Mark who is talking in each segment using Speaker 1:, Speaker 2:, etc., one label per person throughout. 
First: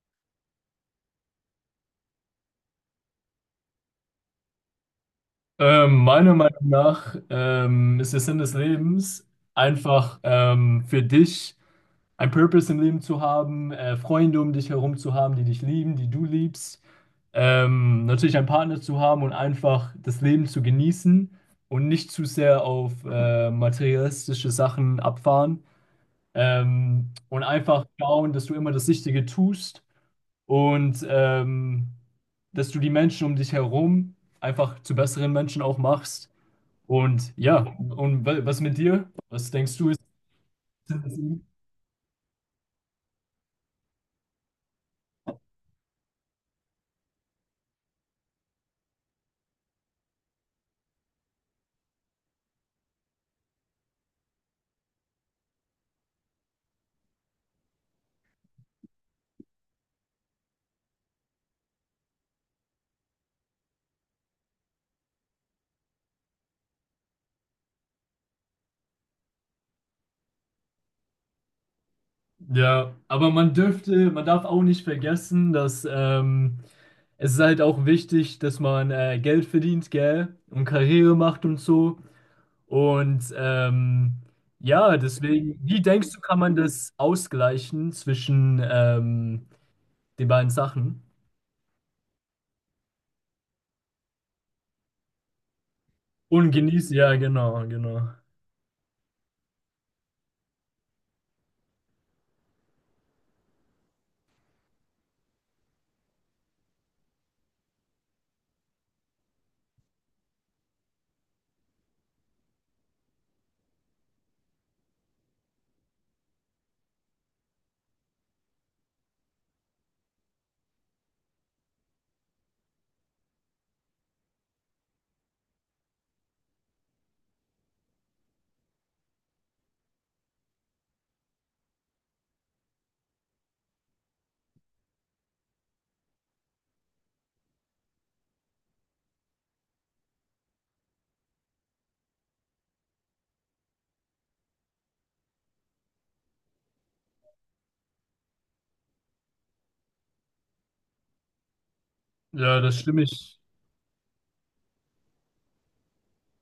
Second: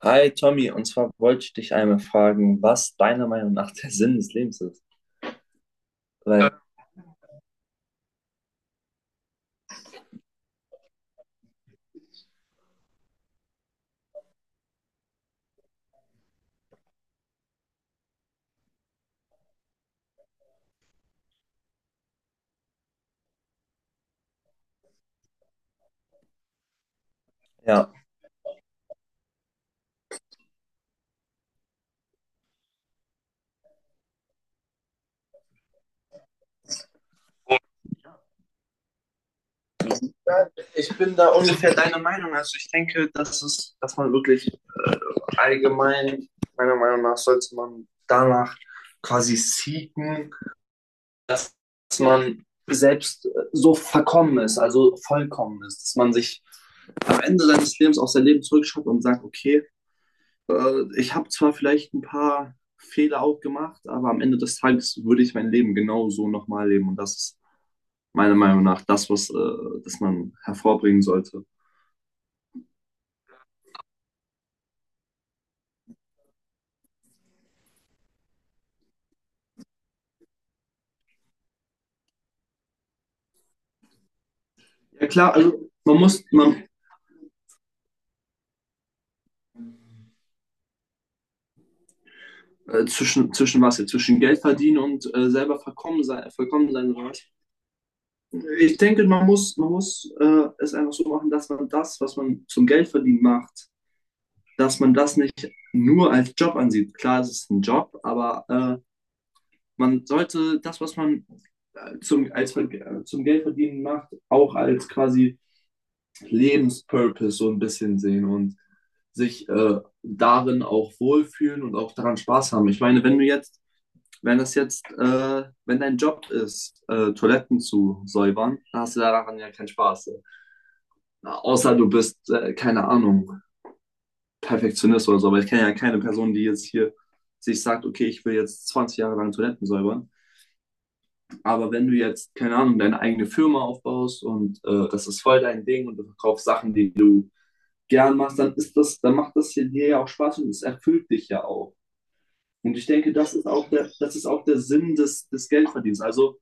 Speaker 1: Hi Tommy, und zwar wollte ich dich einmal fragen, was deiner Meinung nach der Sinn des Lebens ist.
Speaker 2: Meiner
Speaker 1: Weil,
Speaker 2: Meinung nach ist der Sinn des Lebens einfach für dich ein Purpose im Leben zu haben, Freunde um dich herum zu haben, die dich lieben, die du liebst, natürlich einen Partner zu haben und einfach das Leben zu genießen und nicht zu sehr auf materialistische Sachen abfahren, und einfach
Speaker 1: ja,
Speaker 2: schauen, dass du immer das Richtige tust und dass du die Menschen um dich herum einfach zu besseren Menschen auch machst und ja, und was mit dir? Was denkst du ist.
Speaker 1: ja, ich bin da ungefähr deiner Meinung. Also ich denke, dass man wirklich äh, allgemein, meiner Meinung nach, sollte man danach quasi seeken, dass man selbst so verkommen ist, also vollkommen ist, dass man sich am Ende seines Lebens aufs Leben zurückschaut und sagt, okay, ich habe zwar vielleicht ein paar Fehler auch gemacht, aber am Ende des Tages würde ich mein Leben genau so nochmal leben. Und das ist meiner Meinung nach das, was das man hervorbringen sollte.
Speaker 2: Ja, aber man darf auch nicht vergessen, dass es ist halt auch wichtig, dass man Geld verdient, gell? Und Karriere macht und so. Und ja,
Speaker 1: Ja klar,
Speaker 2: deswegen,
Speaker 1: also
Speaker 2: wie denkst du, kann man das ausgleichen zwischen den beiden Sachen?
Speaker 1: zwischen was jetzt? Zwischen Geld verdienen und selber verkommen sein,
Speaker 2: Und
Speaker 1: vollkommen sein
Speaker 2: genießen,
Speaker 1: oder
Speaker 2: ja,
Speaker 1: was?
Speaker 2: genau, genau.
Speaker 1: Ich denke, man muss es einfach so machen, dass man das, was man zum Geld verdienen macht, dass man das nicht nur als Job ansieht. Klar, es ist ein Job, aber man sollte das, was man zum Geldverdienen macht, auch als quasi Lebenspurpose so ein bisschen sehen und sich darin auch wohlfühlen und auch daran Spaß haben. Ich meine, wenn du jetzt, wenn das jetzt, wenn dein Job ist, Toiletten zu säubern, dann hast du daran ja keinen Spaß. Ne? Na, außer du bist, keine Ahnung, Perfektionist oder so, aber ich kenne ja keine Person, die jetzt hier sich sagt, okay, ich will jetzt 20 Jahre lang Toiletten säubern. Aber wenn du jetzt, keine Ahnung, deine eigene Firma aufbaust und das ist voll dein Ding und du verkaufst Sachen, die du gern machst, dann ist das, dann macht das hier dir ja auch Spaß und es erfüllt dich ja auch.
Speaker 2: Ja,
Speaker 1: Und
Speaker 2: das
Speaker 1: ich
Speaker 2: stimme
Speaker 1: denke, das
Speaker 2: ich,
Speaker 1: ist auch der, das ist auch der Sinn des Geldverdienens. Also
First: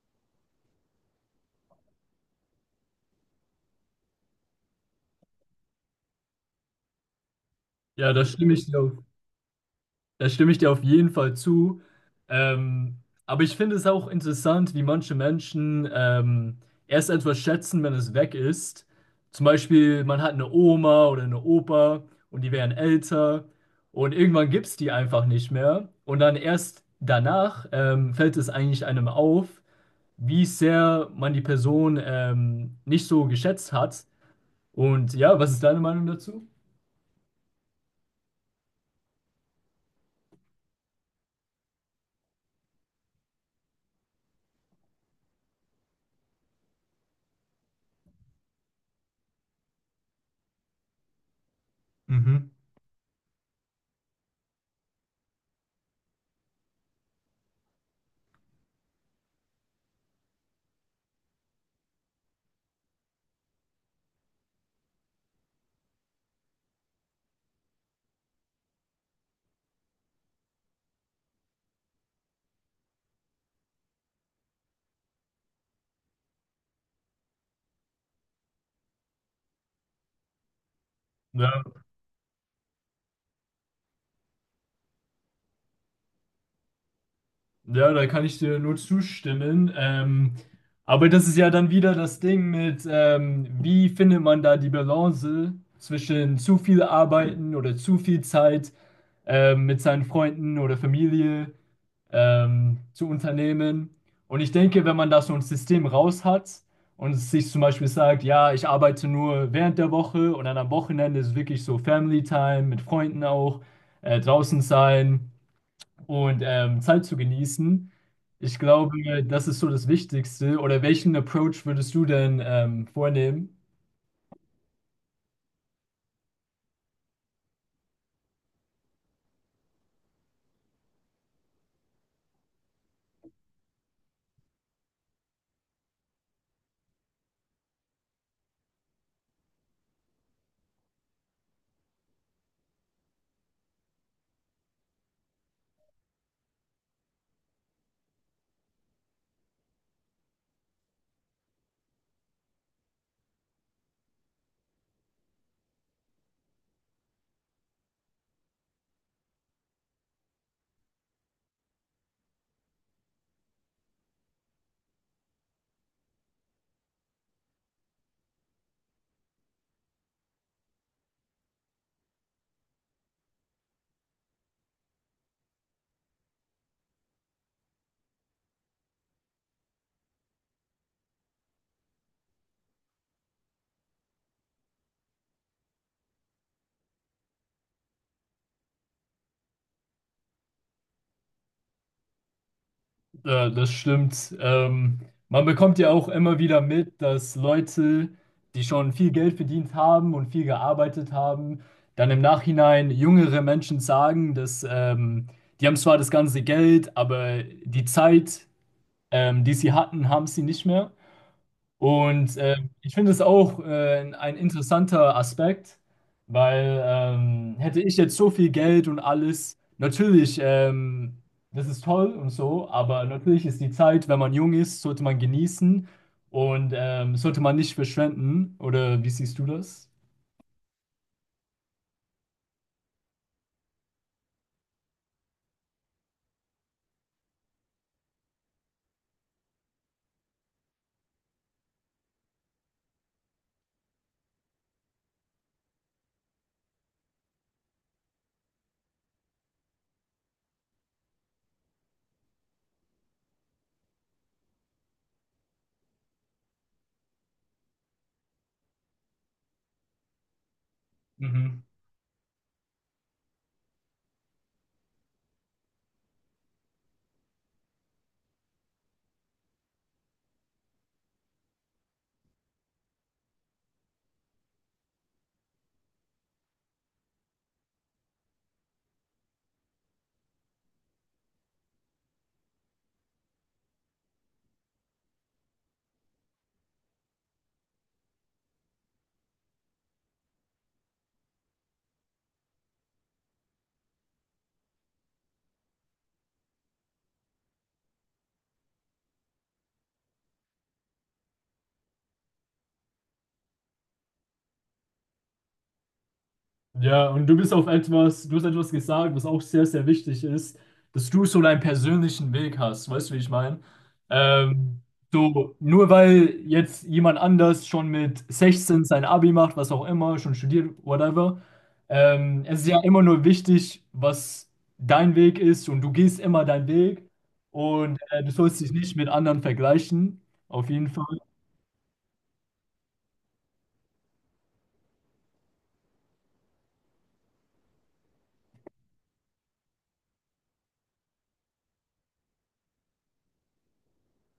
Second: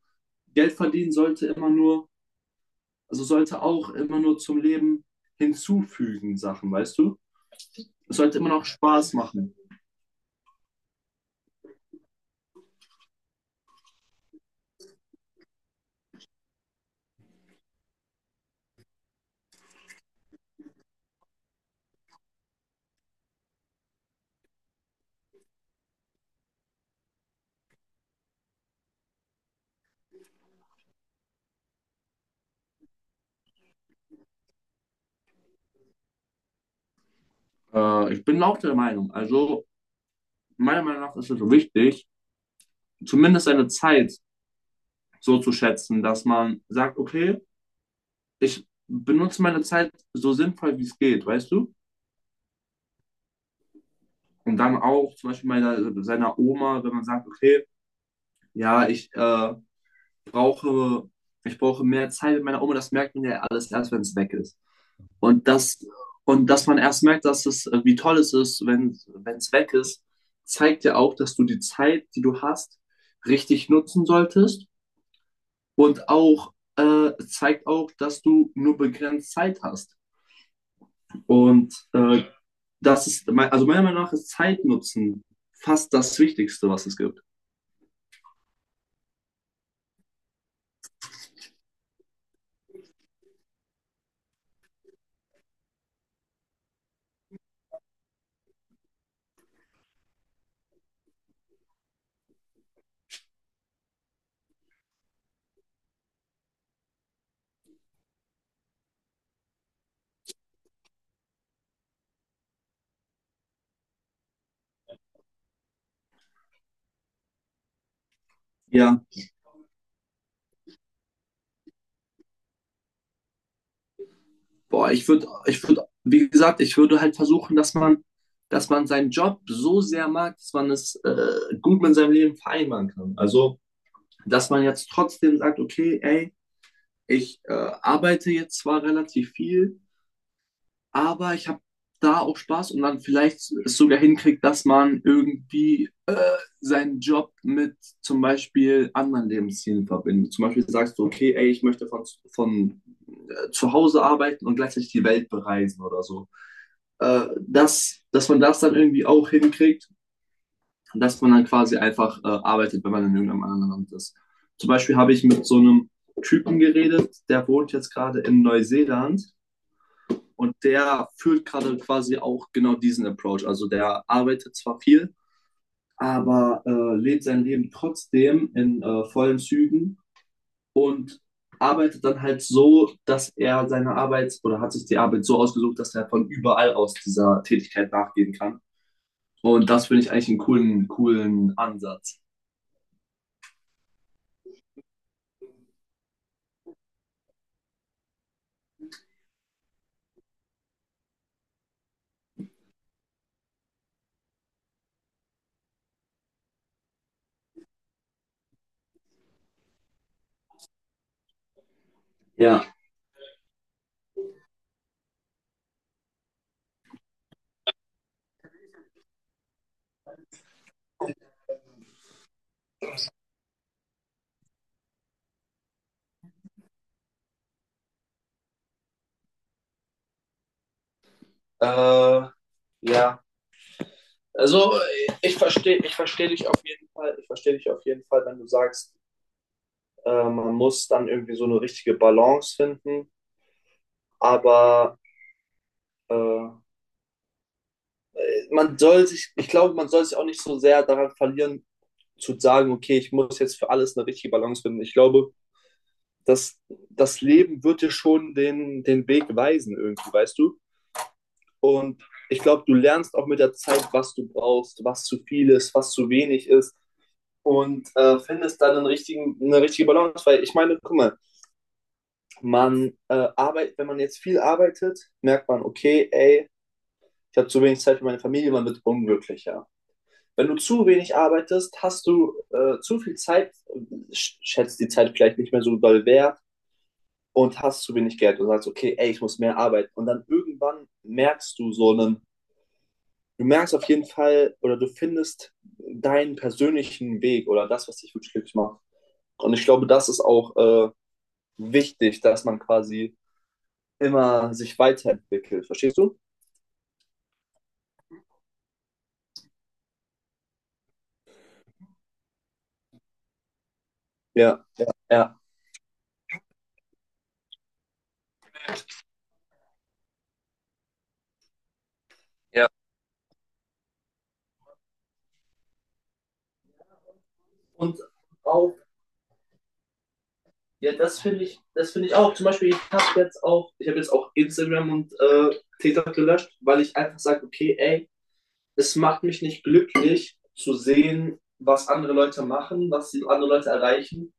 Speaker 1: Geld verdienen sollte immer nur, also sollte auch immer nur zum Leben hinzufügen, Sachen, weißt du?
Speaker 2: ja,
Speaker 1: Es
Speaker 2: das
Speaker 1: sollte immer
Speaker 2: stimme
Speaker 1: noch
Speaker 2: ich dir auf.
Speaker 1: Spaß machen.
Speaker 2: Da stimme ich dir auf jeden Fall zu. Ähm, aber ich finde es auch interessant, wie manche Menschen erst etwas schätzen, wenn es weg ist. Zum Beispiel, man hat eine Oma oder eine Opa und die werden älter und irgendwann gibt es die einfach nicht mehr. Und dann erst danach fällt es eigentlich einem auf, wie sehr man die Person nicht so geschätzt hat. Und ja, was ist deine Meinung dazu?
Speaker 1: Ich bin auch der Meinung, also meiner Meinung nach ist es so wichtig, zumindest seine Zeit so zu schätzen, dass man sagt, okay, ich benutze meine Zeit so sinnvoll, wie es geht, weißt du?
Speaker 2: Mhm.
Speaker 1: Und dann auch zum Beispiel meiner, seiner Oma, wenn man sagt, okay, ja, ich brauche, ich brauche mehr Zeit mit meiner Oma, das merkt man ja alles erst, wenn es weg ist. Und das, und dass man erst merkt, wie toll es ist, wenn es weg ist, zeigt ja auch, dass du die Zeit, die du hast, richtig nutzen solltest. Und auch zeigt auch, dass du nur begrenzt Zeit hast.
Speaker 2: Ja.
Speaker 1: Und das ist, also meiner Meinung nach ist Zeitnutzen fast das Wichtigste, was es gibt.
Speaker 2: Ja, da kann ich dir nur zustimmen. Aber das ist ja dann wieder das Ding mit, wie findet man da die Balance zwischen zu viel Arbeiten oder zu viel Zeit mit seinen Freunden oder Familie zu unternehmen. Und ich denke, wenn man da so ein System raus hat und sich zum Beispiel sagt, ja, ich arbeite nur während der Woche und dann am Wochenende ist wirklich so Family Time mit Freunden auch, draußen sein und Zeit zu genießen. Ich
Speaker 1: Ja,
Speaker 2: glaube, das ist so das Wichtigste. Oder welchen Approach würdest du denn vornehmen?
Speaker 1: boah, wie gesagt, ich würde halt versuchen, dass man seinen Job so sehr mag, dass man es gut mit seinem Leben vereinbaren kann. Also, dass man jetzt trotzdem sagt, okay, ey, ich arbeite jetzt zwar relativ viel, aber ich habe da auch Spaß und dann vielleicht es sogar hinkriegt, dass man irgendwie seinen Job mit zum Beispiel anderen Lebenszielen verbindet. Zum Beispiel sagst du, okay, ey, ich möchte von zu Hause arbeiten und gleichzeitig die Welt bereisen oder so. Dass man das dann irgendwie auch hinkriegt, dass man dann quasi einfach arbeitet, wenn man in irgendeinem anderen Land ist. Zum Beispiel habe ich mit so einem Typen geredet, der wohnt jetzt gerade in Neuseeland und der führt gerade quasi auch genau diesen Approach. Also der arbeitet zwar viel, aber lebt sein Leben trotzdem in vollen Zügen und arbeitet dann halt so, dass er seine Arbeit oder hat sich die Arbeit so ausgesucht, dass er von überall aus dieser Tätigkeit nachgehen kann. Und das finde ich eigentlich einen coolen, coolen Ansatz.
Speaker 2: Das stimmt. Man bekommt ja auch immer wieder mit, dass Leute, die schon viel Geld verdient haben und viel gearbeitet haben, dann im Nachhinein jüngere Menschen sagen, dass die haben zwar das ganze Geld, aber die Zeit, die sie hatten, haben sie nicht mehr. Und
Speaker 1: Ja.
Speaker 2: ich finde es auch ein interessanter Aspekt, weil hätte ich jetzt so viel Geld und alles, natürlich, das ist toll und so, aber natürlich ist die Zeit, wenn man jung ist, sollte man genießen und sollte man nicht verschwenden. Oder wie siehst du das?
Speaker 1: Äh, ja. Also ich verstehe dich auf jeden Fall. Ich verstehe dich auf jeden Fall, wenn du sagst, man muss dann irgendwie so eine richtige Balance finden. Aber äh, man soll sich, ich glaube, man soll sich auch nicht so sehr daran verlieren, zu sagen, okay, ich muss jetzt für alles eine richtige Balance finden. Ich glaube, das, das Leben wird dir schon den Weg weisen, irgendwie, weißt du?
Speaker 2: Mhm.
Speaker 1: Und ich glaube, du lernst auch mit der Zeit, was du brauchst, was zu viel ist, was zu wenig ist und findest dann einen richtigen, eine richtige Balance. Weil ich meine, guck mal, man arbeitet, wenn man jetzt viel arbeitet, merkt man, okay, ey, ich habe zu wenig Zeit für meine Familie, man wird unglücklicher. Wenn du zu wenig arbeitest, hast du zu viel Zeit, schätzt die Zeit vielleicht nicht mehr so doll wert und hast zu wenig Geld und sagst, okay, ey, ich muss mehr arbeiten. Und dann irgendwann merkst du so einen, du merkst auf jeden Fall oder du findest deinen persönlichen Weg oder das, was dich wirklich glücklich macht. Und ich glaube, das ist auch wichtig, dass man quasi immer sich weiterentwickelt. Verstehst du?
Speaker 2: Ja, und du bist auf etwas, du hast etwas gesagt, was auch sehr, sehr wichtig ist, dass du so deinen persönlichen Weg hast. Weißt du, wie ich meine?
Speaker 1: Ja,
Speaker 2: Ähm,
Speaker 1: ja.
Speaker 2: so, nur weil jetzt jemand anders schon mit 16 sein Abi macht, was auch immer, schon studiert, whatever, es ist ja immer nur wichtig, was dein Weg ist und du gehst immer deinen Weg und
Speaker 1: Und
Speaker 2: du sollst dich
Speaker 1: auch,
Speaker 2: nicht mit anderen vergleichen. Auf jeden
Speaker 1: ja,
Speaker 2: Fall.
Speaker 1: das finde ich auch. Zum Beispiel, ich habe jetzt auch Instagram und TikTok gelöscht, weil ich einfach sage, okay, ey, es macht mich nicht glücklich zu sehen, was andere Leute machen, was die andere Leute erreichen.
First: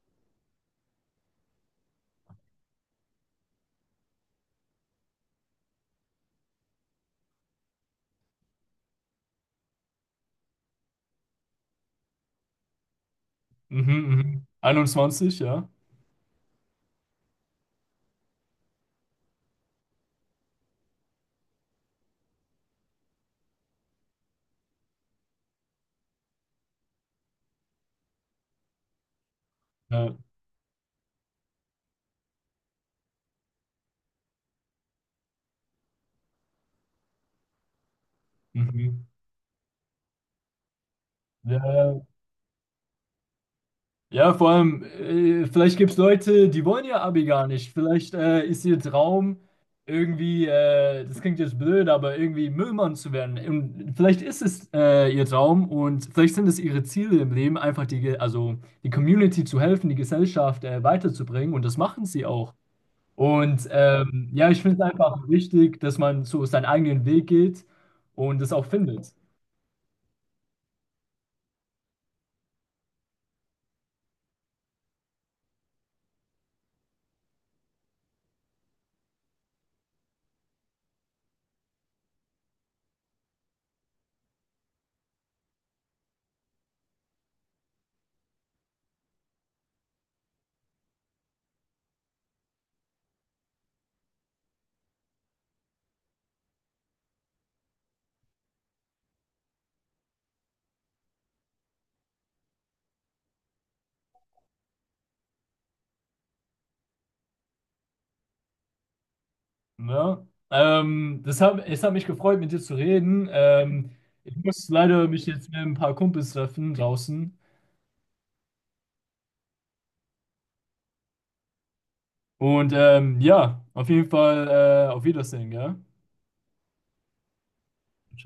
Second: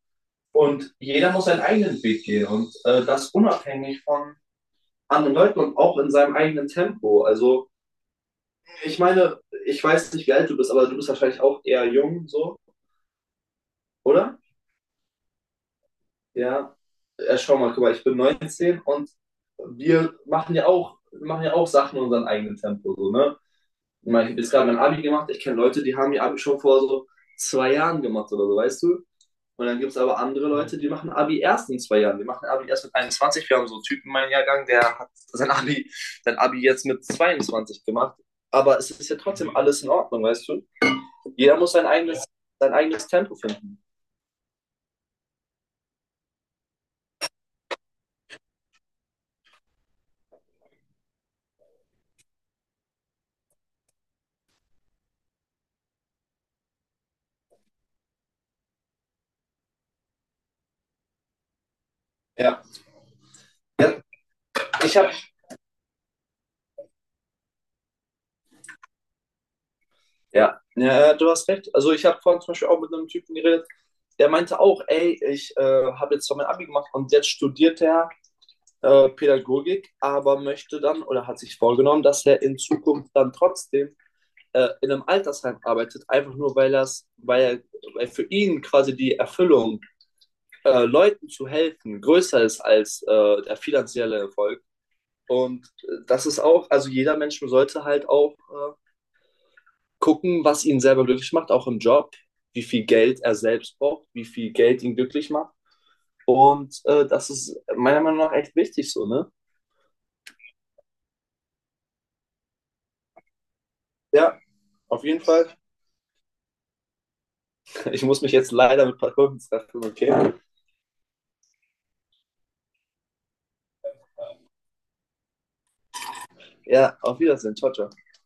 Speaker 1: Und jeder muss seinen eigenen Weg gehen und das unabhängig von anderen Leuten und auch in seinem eigenen Tempo. Also, ich meine, ich weiß nicht, wie alt du bist, aber du bist wahrscheinlich auch eher jung, so,
Speaker 2: Mhm,
Speaker 1: oder?
Speaker 2: mhm. 21, ja.
Speaker 1: Ja, ja, schau mal, guck mal, ich bin 19 und wir machen ja auch Sachen in unserem eigenen Tempo, so, ne? Ich meine, ich habe jetzt gerade mein Abi gemacht, ich kenne Leute, die haben ihr Abi schon vor so 2 Jahren gemacht oder so, weißt du? Und dann gibt es
Speaker 2: Ja,
Speaker 1: aber andere Leute, die machen Abi erst in 2 Jahren. Die machen Abi erst mit 21. Wir haben so einen Typen in meinem Jahrgang, der hat sein Abi jetzt mit 22 gemacht. Aber es
Speaker 2: mhm.
Speaker 1: ist ja trotzdem alles in Ordnung, weißt du? Jeder
Speaker 2: Ja,
Speaker 1: muss sein
Speaker 2: ja.
Speaker 1: eigenes, sein eigenes Tempo finden.
Speaker 2: Ja, vor allem, vielleicht gibt es Leute, die wollen ihr Abi gar nicht. Vielleicht ist ihr Traum irgendwie, das klingt jetzt blöd, aber irgendwie Müllmann zu werden. Und vielleicht ist es ihr Traum und vielleicht sind es ihre Ziele im Leben, einfach also die Community zu helfen, die Gesellschaft weiterzubringen. Und das machen sie auch.
Speaker 1: Ja.
Speaker 2: Und
Speaker 1: Ja,
Speaker 2: ja, ich finde es
Speaker 1: ich habe
Speaker 2: einfach wichtig, dass man so seinen eigenen Weg geht und es auch findet.
Speaker 1: Ja, ja, ja, du hast recht. Also ich habe vorhin zum Beispiel auch mit einem Typen geredet, der meinte auch, ey, ich habe jetzt zwar mein Abi gemacht und jetzt studiert er Pädagogik, aber möchte dann oder hat sich vorgenommen, dass er in Zukunft dann trotzdem in einem Altersheim arbeitet, einfach nur weil das, weil er, weil für ihn quasi die Erfüllung, Leuten zu helfen, größer ist als der finanzielle Erfolg. Und das ist auch, also jeder Mensch sollte halt auch gucken, was ihn selber glücklich macht, auch im Job, wie viel Geld er selbst braucht, wie viel Geld ihn glücklich macht. Und das ist meiner Meinung nach echt wichtig so, ne?
Speaker 2: Ne? Es hat mich gefreut, mit dir zu reden. Ich
Speaker 1: Ja,
Speaker 2: muss
Speaker 1: auf
Speaker 2: leider
Speaker 1: jeden
Speaker 2: mich
Speaker 1: Fall.
Speaker 2: jetzt mit ein paar Kumpels treffen draußen.
Speaker 1: Ich muss mich jetzt leider mit ein paar Kunden treffen, okay?
Speaker 2: Und ja, auf jeden Fall auf Wiedersehen, gell?
Speaker 1: Ja, auf Wiedersehen. Ciao, ciao.
Speaker 2: Ciao.